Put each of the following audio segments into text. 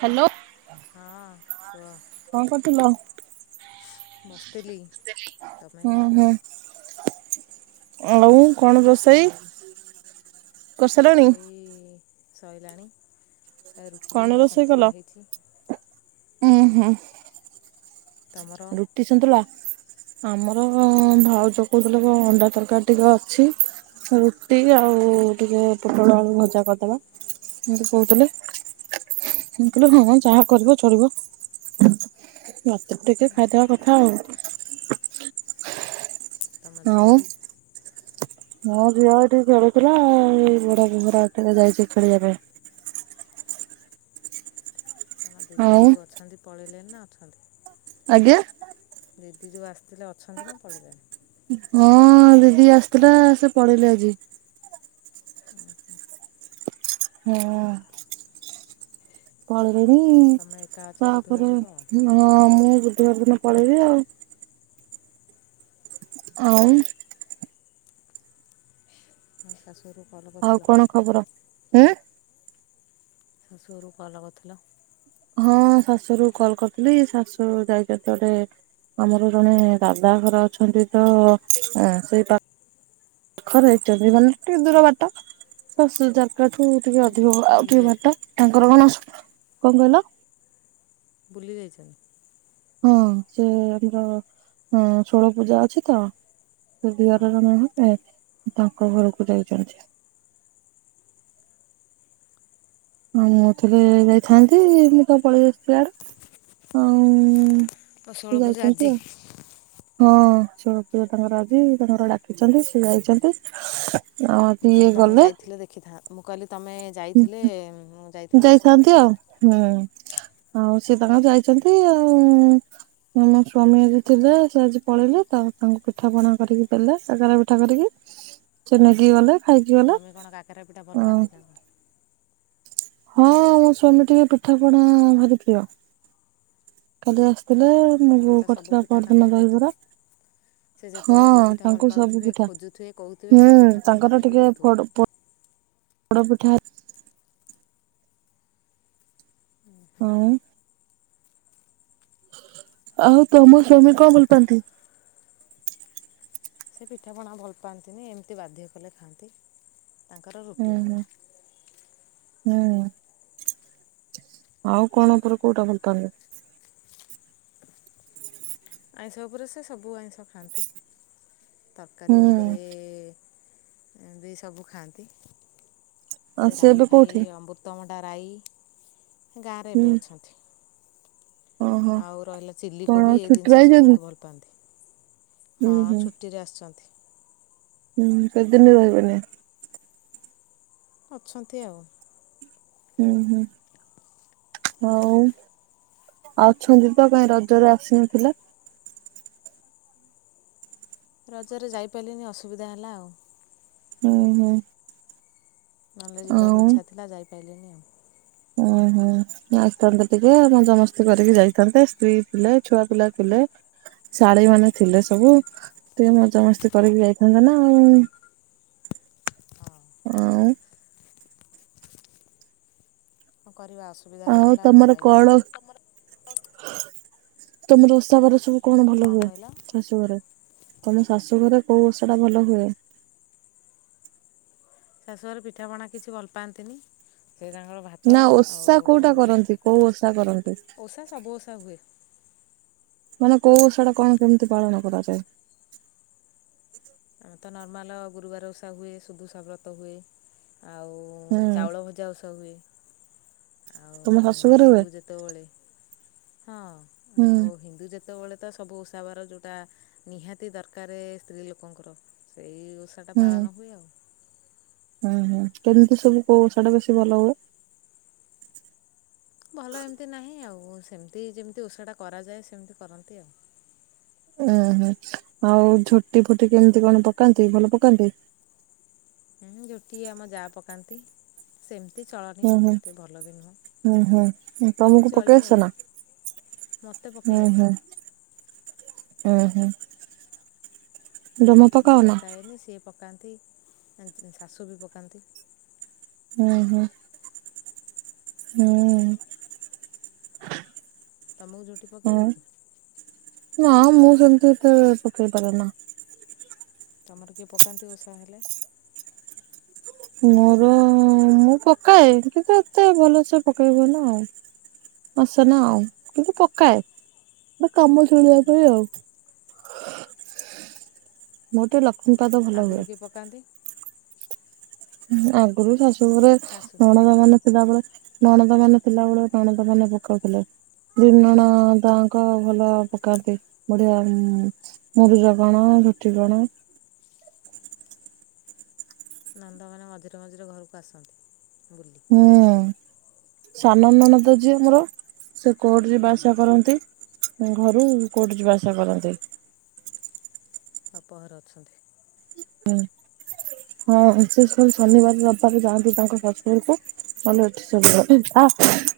Hello. ହଁ କୁହ କଣ କରୁଥିଲ? ବସିଥିଲି ତମେ ହୁଁ ହୁଁ ଆଉ କଣ ରୋଷେଇ କରିସାରିଲଣି? ରୋଷେଇ ଶୋଇଲାାଣି। ଆ ରୁଟି ଆଉ ସନ୍ତୁଳା ହେଇଛି। ହୁଁ ହୁଁ। ତମର ରୁଟି ସୁନ୍ତଲା। ଆମର ଭାଉଜଉ କହୁଥିଲେ କ ଅଣ୍ଡା ତରକାରୀ ଟିକେ ଅଛି ରୁଟି ଆଉ ଟିକେ ପୋଟଳ ଆେଳୁ ଭଜା କରିଦେବାତି କହୁଥିଲେ ମୁ କହିଲି ହଁ ଯାହା କରିବ ଚଡିବ ରାତିକୁ ଟିକେ ଖାଦବା କଥା ଆଉ। ତା ମାଝଅ ହଁ ଝିଅ ଟିକି ଖେଳୁଥିଲା ଏଇ ବଡ ଫରା ଖେ ଯାଇଛି ଖେଳିବା ପାଇଁ ତମ ଦିଦି ଆଉ ଯେଉଁ ଅଛନ୍ତି। ପଳେଇିଲେନ ନା ଅଛନ୍ତି। ଆଜ୍ଞା। ଦିଦି ଯୋଉ ଆସିଥିଲେ ଅଛନ୍ତି ନା ପଳିଲେଣି ହଁ ଦିଦି ଆସିଥିଲା ସେ ପଳେଇଲେ ଆଜି। ହଁ ପଳେ ଆଉ [unintelligible] ତମେ ଏକା ଅଛ ବୁଧବାର ତାପରେ ଯିବ ଆଉ ମୁଁ ବୁଧବାର ଦିନ ପଳେଇବି ଆଉ ଆଉ [unintelligible] ସରୁୁ ଆଉ କଣ ଖବର? ହ୍ନୁ ଶାଶୁ ଘରକୁ କଲ କରିଥିଲ। ହଁ ଶାଶୁରୁ କଲ କରିଥିଲି ଶାଶୁ ଯାଇଛନ୍ତିଗୋଟେ ଆମର ଜଣେ ଦାଦାଘର ଅଛନ୍ତି ତ ସେଇ ପା ଖରେ ହେଇଛନ୍ତି ମାନେ ଟିକେ ଦୂର ବାଟ ଶଶୁର ଜାରକାଠୁ ଟିକେ ଅଧିକ [inaudible] ବୁଲି ଆଉଟିଏ ଯାଇଥିଲେ ବାଟ ତାଙ୍କର କଣ ଅସୁ କଣକହିଲ? [unintelligible] ହଁ ସେ ଆମର ଷୋଳ ପୂଜା ଅଛି ତ ସେ ଦିଅରର ଓହୋ କଣ ହେବେ ତାଙ୍କ ଘରକୁ ଯାଇଛନ୍ତି। ହଁ ମୁଁ ଥରେ ଯାଇଥାନ୍ତି ମୁଁତ ପଳେଇଆସିଚି ଇଆଡେ ଆଉ ମ ସେ ଷୋଳ ପୂଜା ଯାଇଛନ୍ତି ଆଜିି। ଆଉ ହଁ ଷୋଳପୁଜା ତାଙ୍କର ଆଜି ତାଙ୍କର ଡାକିଛନ୍ତି ସେ ଯାଇଛନ୍ତି ସୁଁ। ମୁଁକହିଲି ତମେ ଯାଇଥିଲେ ଦେଖିଥାନ୍ତ ମୁଁ କହିଲି ତମେ ଯାଇଥାନ୍ତି ଆଉ ପୂଜାକୁ ହୁଁ। ଆଉ ସେ ତାଙ୍କର ଯାଇଛନ୍ତି ଆଉ ଉୁଁ ମୋ ସ୍ଵାମୀ ଆଜି ଥିଲେ ସେ ଆଜି ପଳେଇଲେ ତ ତାଙ୍କୁ ପିଠା ପଣା କରିକି ଦେଲେ କାକେରାପିଠା କରିକି ସେ ନେଇକି ଗଲେ ଖାଇକି ଗଲେ ସ୍ଵାମୀ କଣ କାକେରା ପିଠା ଭଲ ପାଆନ୍ତି ନା? ହଁ ମୋ ସ୍ଵାମୀ ଟିକେ ପିଠା ପଣା ଭାରି ପ୍ରିୟ କାଲି ଆସି ଥିଲେ ତମେ ମୋଵଉ ତ ସବୁ କରିଥିଲା ପିଠା ତାଙ୍କୁ ପରଦିନ ଖୋଉଥିବ। ଦହିବରା ସେ ହଁ ଯେତେବେଳେ ଯୋଉ ପିଠା ଭଲ ତାଙ୍କୁ ସବୁ ପାଉଥିବେ ପିଠା ଖୋଜୁଥିବେ କହୁଥିବେ ହୁଁ ସେଇ ପିଠା ତମେ ତାଙ୍କର ବନେଇକି ଟିକେ ଦଉଥିବ। ପୋଡ଼ ପଡ ପୋଡ଼ ପିଠା ହୁଁ। ଆଉ ତମ ସ୍ଵାମୀ କଣ ଭଲ ପାନ୍ତି? ସେ ପିଠାପଣା ଭଲ ପାଆନ୍ତିନି ଏମିତି ବାଧ୍ୟ କଲେ ଖାଆନ୍ତି। ତାଙ୍କର ହୁଁ ରୁଟି ଭଲ। ହୁଁ ହୁଁ ଆଉ କଣ ଉପରେ କୋଉଟା ଭଲ ପାନ୍ତି ଆଇଁଷ ଉପରେ ସେ ସବୁ ଆଇଁଷ ଖାଆନ୍ତି। ତରକାରୀ ହୁଁ ଉପରେ ଭି ସବୁ ଖାଆନ୍ତି। ଆଉ ସେ ସେ ଏବେ ରାଇଫାଇ କୋଉଠି? ଅମୃତଭ ରାଇ। ଗାଁରେ ହୁଁ ଏବେ ଅଛନ୍ତି। ଓହୋ ଆଉ ରହିଲା କଣ ଚିଲିକୋବି ଏଇ ଛୁଟିରେ ଜିନିଷ ସେ ଆଇଛନ୍ତି? ବହୁତ ଭଲ ପାଆନ୍ତି। ହଁ ହୁଁ ହୁଁ ଛୁଟିରେ ଆସିଛନ୍ତି। ହୁଁ କେତେଦିନ୍ ରହିବେନି। ଅଛନ୍ତି ଆଉ। ହୁଁ ହୁଁ ହଉ ଅଛନ୍ତି ତ କାଇଁ ରଜରେ ଆସିନଥିଲ? ରଜରେ ଯାଇପାରିଲିନି ଅସୁବିଧା ହେଲା ଆଉ। ଓ ହୋ। ନହେଲେ ଯିବାକୁ ଇଚ୍ଛାଥିଲା ଯାଇ ଲିନି ଆଉ। ଓହୋ ଆଇଥାନ୍ତେ ଟିକେ ମଜାମସ୍ତି କରିକି ଯାଇଥାନ୍ତେ। ସ୍ତ୍ରୀ ଥିଲେ ଛୁଆ ପିଲା ଥିଲେ ଶାଳୀମାନେ ଥିଲେ ସବୁ। ଟିକେ ମଜାମସ୍ତି କରିକି ଯାଇଥାନ୍ତେ ନା ଆଉ। ଆଉ କରିବା ଅସୁବିଧା ହେଇଗଲା ଆଉ ତମର ଯାଇ କଣ ହେଲାନି। ତମର ଓଷା ବାର ସବୁ କଣ ଭଲ ହୁଏ ଶାଶୁ ଘରେ? ତମ ଶାଶୁ ଘରେ କୋଉ ଓଷ ଟା ଭଲ ହୁଏ? ଶାଶୁଘରେ ପିଠାପଣା କିଛି ଭଲ ପାଆନ୍ତିନି। ସେ ତାଙ୍କର ଭାତ ନା ଓଷା ଆଉ କୋଉଟା ରୁଟି କରନ୍ତି ଫୁଟି କୋଉ ଓଷା କରନ୍ତି? ଓଷା ସବୁ ଓଷା ହୁଏ। ମାନେ କୋଉ ସେଟା କଣ କେମିତି ପାଳନ କରାଯାଏ? ଆମେ ତ ନର୍ମାଲ ଗୁରୁବାର ଉଷା ହୁଏ, ଶୁଦୁଷା ବ୍ରତ ହୁଏ। ଆଉ ହୁଁ ଚାଉଳ ଭଜା ଔଷ ହୁଏ। ଆଉ ତମ ଶାଶୁ ଘରେ ହିନ୍ଦୁ ହୁଏ? ଯେତେବେଳେ ହୁଁ। ସେତେବେଳେ ତ ସବୁ ଉଷାବାର ଯଉଁଟା ନିହାତି ଦରକାରେ ସ୍ତ୍ରୀ ଲୋକଙ୍କର ସେଇ ବର୍ଷାଟା ହୁଁ ପାଳନ ହୁଏ ଆଉ। ହୁଁ ହୁଁ। କେମିତି ସବୁ କହୁ ସେଇଟା ବେଶୀ ଭଲ ହୁଏ? ଭଲ ଏମିତି ନାହିଁ ଆଉ। ସେମିତି ଯେମିତି ଓଷଟା କରାଯାଏ ସେମିତି କରନ୍ତି ଆଉ। ହୁଁ ହୁଁ ଆଉ ଝୋଟି ଫୁଟି କେମିତି କଣ ପକାନ୍ତି ଭଲ ପକାନ୍ତି? ହୁଁ ଯୋଟିଏ ଆମ ଯାହ ପକାନ୍ତି। ସେମିତି ଏତେ ଚଳନି। ହୁଁ ଆଉ ହୁଁ ଏତେ ଭଲ ବି ନୁହଁ। ହୁଁ ହୁଁ ତମକୁ ପକେଇ ଚଳିବ ଆଉ ଆସେ ନା? ମୋତେ ପକେଇ ଆସେନି। ଓୁଁ ହୁଁ। ଜମା ମୋ ପକାଅ ନା? ପକାଏନି ସେ ପକାନ୍ତି ଅ ଶାଶୁ ବି ପକାନ୍ତି। ହୁଁ ହୁଁ। ହୁଁ। ତମକୁ ଝୁଟି ପକେଇ ହଁ ଆଇଚି? ନା ମୁଁ ସେମିତି ତ ପକେଇ ପାର ନା। ତମର କିଏ ପକାନ୍ତି ଉଷା ହେଲେ? ମୋର ମୁଁ ପକାଏ କିନ୍ତୁ ଏତେ ଭଲସ ପକେଇହୁଏନା ଆଉ ଆସେ ନା ଆଉ କିନ୍ତୁ ପକାଏ ଗ କାମ ଚଳିବା ପାଇଁ ଆଉ ମର ତ ଲ ଖଟା ତ ଭଲ ହୁଏ ଆଗରୁ କିଏ ପକାନ୍ତି ହଁ ଆଗରୁ ଶଶ। ସୋରେ ଶାଶୁ ରଣ ଦ ମାନେ ଥିଲାବେଳେ ନଣଦ ମାନେ ଥିଲାବେେଳେ ନଣଦ ମାନେ ପକାଉଥିଲେ ବି ନଣଦଙ୍କ ଭଲ ପକାନ୍ତି ବୁଢିଆ ମୁରିଜ କଣ ଝୁଟି କଣ? ନନ୍ଦ ମାନେ ମଝିରେ ମଝିରେ ଘରକୁ ଆସନ୍ତି। ଗୁ୍ଲଲି ହୁଁ ସାନ ନ ନତା ଯ ମମର। ସେ କୋର୍ଟ ଯିବା ହଁ ଆସିବା କରନ୍ତି। ଘରୁ କୋଉଠି ଯିବା ଆସା କରନ୍ତି? ବାପ ଘରେ ଅଛନ୍ତି। ହଁ ବିଶେଷ ଶନିବାର ରବିବାର ଯାଆନ୍ତି ତାଙ୍କ ଶାଶୁଘରକୁ [unintelligible]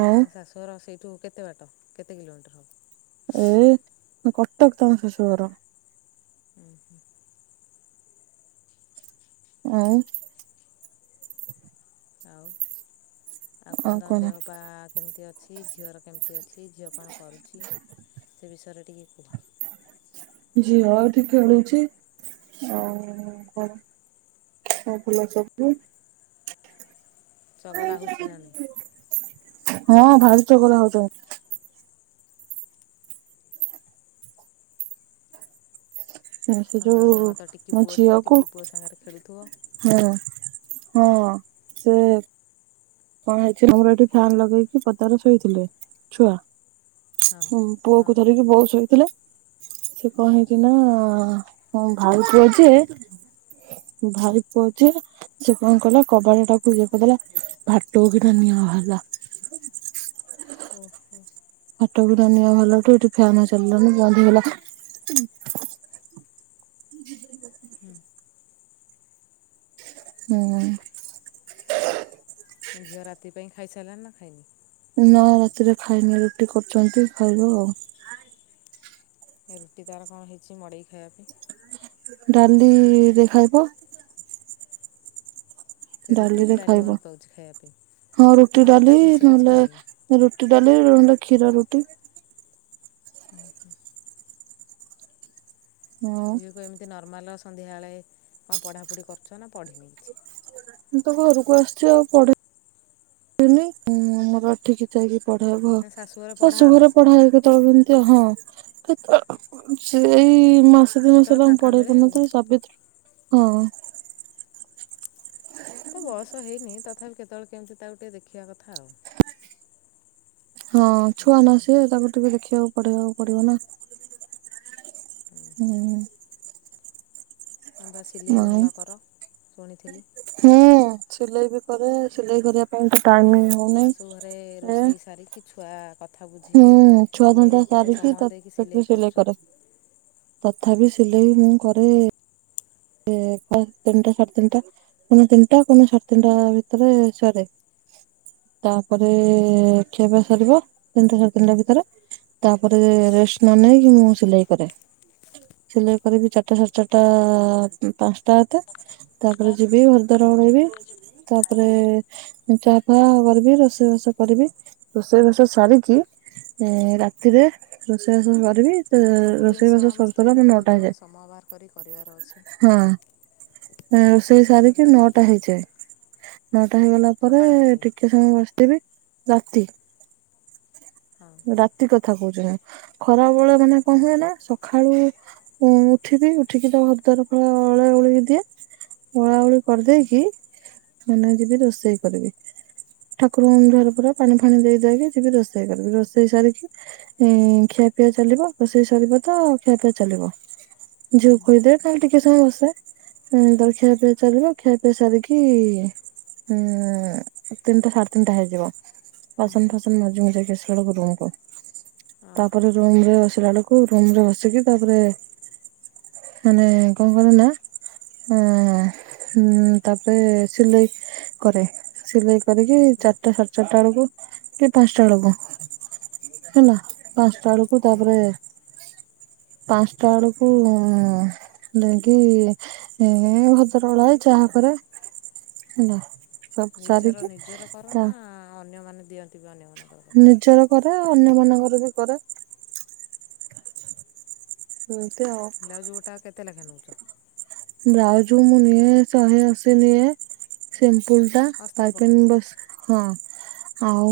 ଆଉ ଆ ଶାଶୁଘର [inaudible] [inaudible] କେତେ ବାଟ କେତେ କିଲୋମିଟର ହବ? ଏ କଟକ ତାଙ୍କ ଶାଶୁଘର। ଆଉ,, ଆଉ। ଆଉ କଣ ତମ ଦେହ ପାହା କେମିତି ଅଛି, ଝିଅର କେମିତି ଅଛି, ଝିଅ କଣ କରୁଛି, ସେ ବିଷୟରେ ଟିକେ କୁହ। [unintelligible] ଚଗଲା ହଉଛି ନା ନହିଁ? ହଁ ଭାରି ଚଗଲା ହୋଇଛି ସେ ତମ ଯୋଉ ଭାଊଜଙ୍କର ତ ଟିକି ମୋ ପୁଅଟେ ଝିଅକୁ ଟିକି ପୁଅ ସାଙ୍ଗରେ ଖେଳୁଥିବ। ହଁ ହଁ ସେ କଣ ହେଇଛି ଆମର ଏଠି ଫ୍ୟାନ ଲଗେଇକି ପଦାରେ ଶୋଇଥିଲେ ଛୁଆ। ହଁ ହଁ ହୁଁ [inaudible] ଧରିକି ବୋଉ ଶୋଇଥିଲେ ସେ କଣ ହେଇଛି ନା ହଁ ଭାଇ ପୁଅ ଯିଏ ହଁ। ଭାଇ ପୁଅ ଯିଏ ସେ କଣ କଲା କବାଟ ଟାକୁ ଦେଇପକାଇଲା। ଓହୋ। [unintelligible] [unintelligible] ଏଠି ଫ୍ୟାନ ଚାଲିଲା ଣିି ବନ୍ଦ ହେଇଗଲା। [inaudible] ହୁଁ ହୁଁ। ଝିଅ ରାତି ପାଇଁ ଖାଇସାରିଲାଣି ନା ଖାଇନି? ନା ରାତିରେ ଖାଇନି ରୁଟି କରୁଛନ୍ତି ଖାଇବ ଆଉ। ଏ ରୁଟି ତାର କଣ ହେଇଛି ମଡ଼େଇ ଖାଇବା ପାଇଁ। ଡାଲି ଦେ ଖାଇବ। ସେ ରୁଟିରେ ଡାଲିରେ ଡାଲି ଖାଇବ ଭଲ ପାଉଛି ଖାଇବା ପାଇଁ। ହଁ ରୁଟି ଅଲଗା ଡାଲି ଜିନିଷ କିଛି ଖାଉନି ନହେଲେ ରୁଟି ଡାଲି କ୍ଷୀର ରୁଟି। ହଁ ଝିଅ କୁ ଏମିତି ନର୍ମାଲ ସନ୍ଧ୍ୟାବେଳେ କଣ ପଢ଼ାପଢ଼ି କରୁଛ ନା ପଢ଼ିନି କିଛି? ମୁଁ ତ ଘରକୁ ଆସିଛି ଆଉ ପଢ଼େଇିନି ମୋର ଏଠିକି [unintelligible] ପଢ଼ିବ କଣ ନା ଶାଶୁଘରେ ଶାଶୁ ପଢ଼ାଅ ନା ଘରେ ପଢାଏ କେତେବେଳେ କେମିତି ହଁ [unintelligible] ସେଇ ମାସ ଦି ମାସ ଯେତେବେଳେ ହେଲା ମୁଁ ଫାଙ୍କା ପଢେଇ ମିଳେ ଆଉ। ପାରୁନଥିଲି ସାବିତ୍ରୀ। ହଁ। ଏ ତ ବୟସ ହେଇନି ତଥାପି କେତେବେଳେ କେମିତି ତାକୁ ଟିକେ ଦେଖିବା କଥା ଆଉ। ହଁ ଛୁଆ ନା ସିଏ ତାକୁ ଟିକେ ଦେଖିବାକୁ ପଢେଇବାକୁ ପଡିବ ନା ହୁଁ। ତମେବା ସିଲେଇ ଭଲ କର ଶୁଣିଥିଲି। ହୁଁ ସିଲେଇ ବି କରେ ସିଲେଇ କରିବା ପାଇଁ ତ ଟାଇମ୍ ଶାଶୁ ଘରେ ରୋଷେଇ ସାରିକି ଛୁଆ। କଥା ହୁଁ ବୁଝିକି ଛୁଆ ଧନ୍ଦା ସିଲେଇରେ କେତେ ସାରିକି ସମୟ ତ ଦେଇକି ସେଇଥୁ ସିଲେଇ କରୁଛ କରେ ତଥାପି ସିଲେଇ ମୁଁ କ ରେ ତିନିଟା ସାଡେ ତିନିଟା କୋଉ ନ ତିନିଟା କୋଉ ନ ସାଢେ ତିନିଟା ଭିତରେ ସରେ ତାପରେ ହଁ। ଖିଆ ପିଆ ସରିବ ତିନିଟା ସାଢେ ତିନିଟା ଭିତରେ ତାପରେ ରେଷ୍ଟ ନ ନେଇେଇକି ମୁଁ ସିଲେଇ କରେ ସିଲେଇ କରିବି ଚାରିଟା ସାଢେ ଚାରିଟା। ପାଞ୍ଚଟା ହେତେ ତାପରେ ଯିବି ଘର ଦ୍ୱାର ଉଳେଇବି ତାପରେ ଚା ଫା ହୁଁ କରିବି ରୋଷେଇ ବାସ କରିବି ରୋଷେଇ ବାସ ସାରିକି ରାତିରେ ରୋଷେଇ ବାସ ସରିବି। ସବୁ ଜିନିଷ ଆମ ସ୍ତ୍ରୀ ଲୋକ ଯେତେବେଳେ ସମୟ ବାହାର କରି କରିବାର ଅଛି। ହଁ ରୋଷେଇ ସାରିକି ନଅଟା ହେଇଯାଏ ନଅ। ଟା ହେଇଗଲା ପରେ ସକାଳ ରୋଷେଇ ଟିକେ ସମୟ ବସିଥିବି। ରାତି। ହଁ। ରାତି କଥ ଥା କଉଛି। ବେଳ ମାନେ କଣ ହୁଁ। ହୁଏ ନା ସ ସଖାଳୁ ଉ ଉଠିବି ଉଠିକି ତା ଘରଦ୍ୱାର। ଅଳାଉଳି ଦିଏ ଅଳାଉଳି ହୁଁ କରିଦେଇକି ମାନେ ଯିବି ରୋଷେଇ କରିବି ଠାକୁରଙ୍କୁ ଜୁହାର ଓହୋ ପୁହର ପାଣି ଫାଣି ଦେଇଦାକି ଯିବି ରୋଷେଇ କରିବି ରୋଷେଇ ସାରିକି ଖିଆ ପିଆ ଚାଲିବ ରୋଷେଇ ସାରିବ ତ ଖିଆ ପିଆ ଚାଲିବ ଝିଅ ହୁଁ ଖୋଇଦିଏ ଖାଲି ଟିକେ ଟିକେ ସମୟ ବସେ ଉଁ ତାପରେ ଖିଆ ପିଆ ଚାଲିବ ଖିଆ ପିଆ ସାରିକି ଉଁ ତିନିଟା ସାଢେ ତିନିଟା ହେଇଯିବ। ବାସନ ଫାସନ୍ ମଜିମୁଜାକି ଆସି। ପଳେଇବି ରୁମକୁ। ଓହୋ। ତାପରେ ରୁମ ରେ ବ ସ ଳାବେଲକୁ ରୁମ ରେ ବସିକି ତାପରେ ମାନେ। କଣ କରେ ନା ଅ ହୁଁ ତାପରେ ସିଲେଇ କରେ ସିଲେଇ। କରିକି ଓହୋ ଚାରିଟା ସାଢେ ଚାରିଟା ବେଳକୁ। ସେ ପାଞ୍ଚଟା ବେଳକୁ ହେଲା ପାଞ୍ଚ। ତଳକୁ ହୁଁ। ତାପରେ। ପାଞ୍ଚଟା ବେଳକୁ ଉଁ। ଯାଇକି ଏ ଘରଦ୍ୱାର ଓଳାଏ ଚାହା କରେ ହେଲା। ସବୁ ନିଜର ସାରିକି ନିଜର କର ତା ନା ଅନ୍ୟମାନେ। ଦଅନ୍ତି ବି ଅନ୍ୟମଙ୍କ - ନିଜର କରେ ଅନ୍ୟ ମାନଙ୍କର ବି କରେ। ହୁଁ। ବ୍ଲାଉଜ ଗୋଟା କେତେ ଲେଖା। [inaudible] ବ୍ଲାଉଜ୍ ମୁଁ ନିଏ ଶହେ ଅଶୀ ନିଏ ସେ ଫୁଲ୍ ଟା ଅସ୍ତ୍ର ପାଇପ ପକେଟା ବସ୍ ହଁ। ଆଉ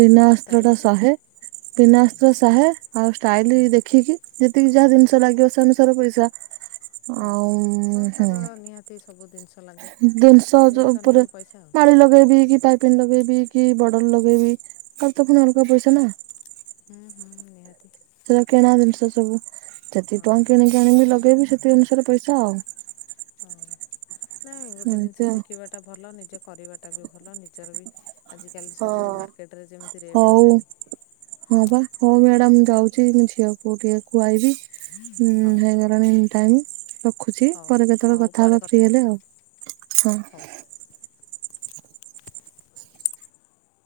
ବିନା ଅସ୍ତ୍ର ଟା ଷ୍ଟାଇଲଟା? ଶହେ ବିନା ଅସ୍ତ୍ର ଶହେ ଆଉ ଷ୍ଟାଇଲ ହୁଁ। ଦେଖିକି ଯେତିକି ଯାହା ଜିନିଷ ଲାଗିବ ସେ ଅନୁସାରେ ପଇସା। ଆଉ ଓହୋ ହଁ ହୁଁ ତାର ନିହାତି ସବୁ ଜିନିଷ ଲାଗେ ଜିନିଷ ଉପରେ ନେଇକି ପଇସା ଆଉ। ମାଳି ଲଗେଇବି କି ଟାଇପିନ୍ ଲଗେଇବି କି ବର୍ଡର ଲଗେଇବି କଉଟା ପୁଣି ଅଲଗା ପଇସା ନା। ହୁଁ ହୁଁ ନିହାତି ସେଇଟା କିଣା ଜିନିଷ ସବୁ ଯେତିକି ହଁ ଟଙ୍କା କିଣିକି ଆଣିବି ଲଗେଇବି ସେଥି ଅନୁସାରେ ପଇସା ହଁ ଆଉ। ଗୋଟେ ଏମିତି ଜିନିଷ ଆଉ। ଶିଖିବାଟା ଭଲ ନିଜ କରିବାଟା ବି ଭଲ ନିଜର ବି ଖ ଆଜିକାଲି ହଁ। ସବୁ ମାର୍କେଟରେ ଯେମିତି ରେଟ୍ ହଉ ହେଲାଣି ହଁ ବା ହଉ ହଉ ମ୍ୟାଡାମ ମୁଁ ଯାଉଛି ମୁଁ ଝିଅକୁ ଟିକେ ଖୁଆଇବି ହୁଁ ହଉ ହେଇଗଲାଣି ଟାଇମ୍ ରଖୁଛି ହଉ ପରେ କେତେବେଳେ ହଉ କଥା ହବା ପରେ ଫ୍ରି ହେଲେ ହେବା ଆଉ ହଁ। ହଉ ହଉ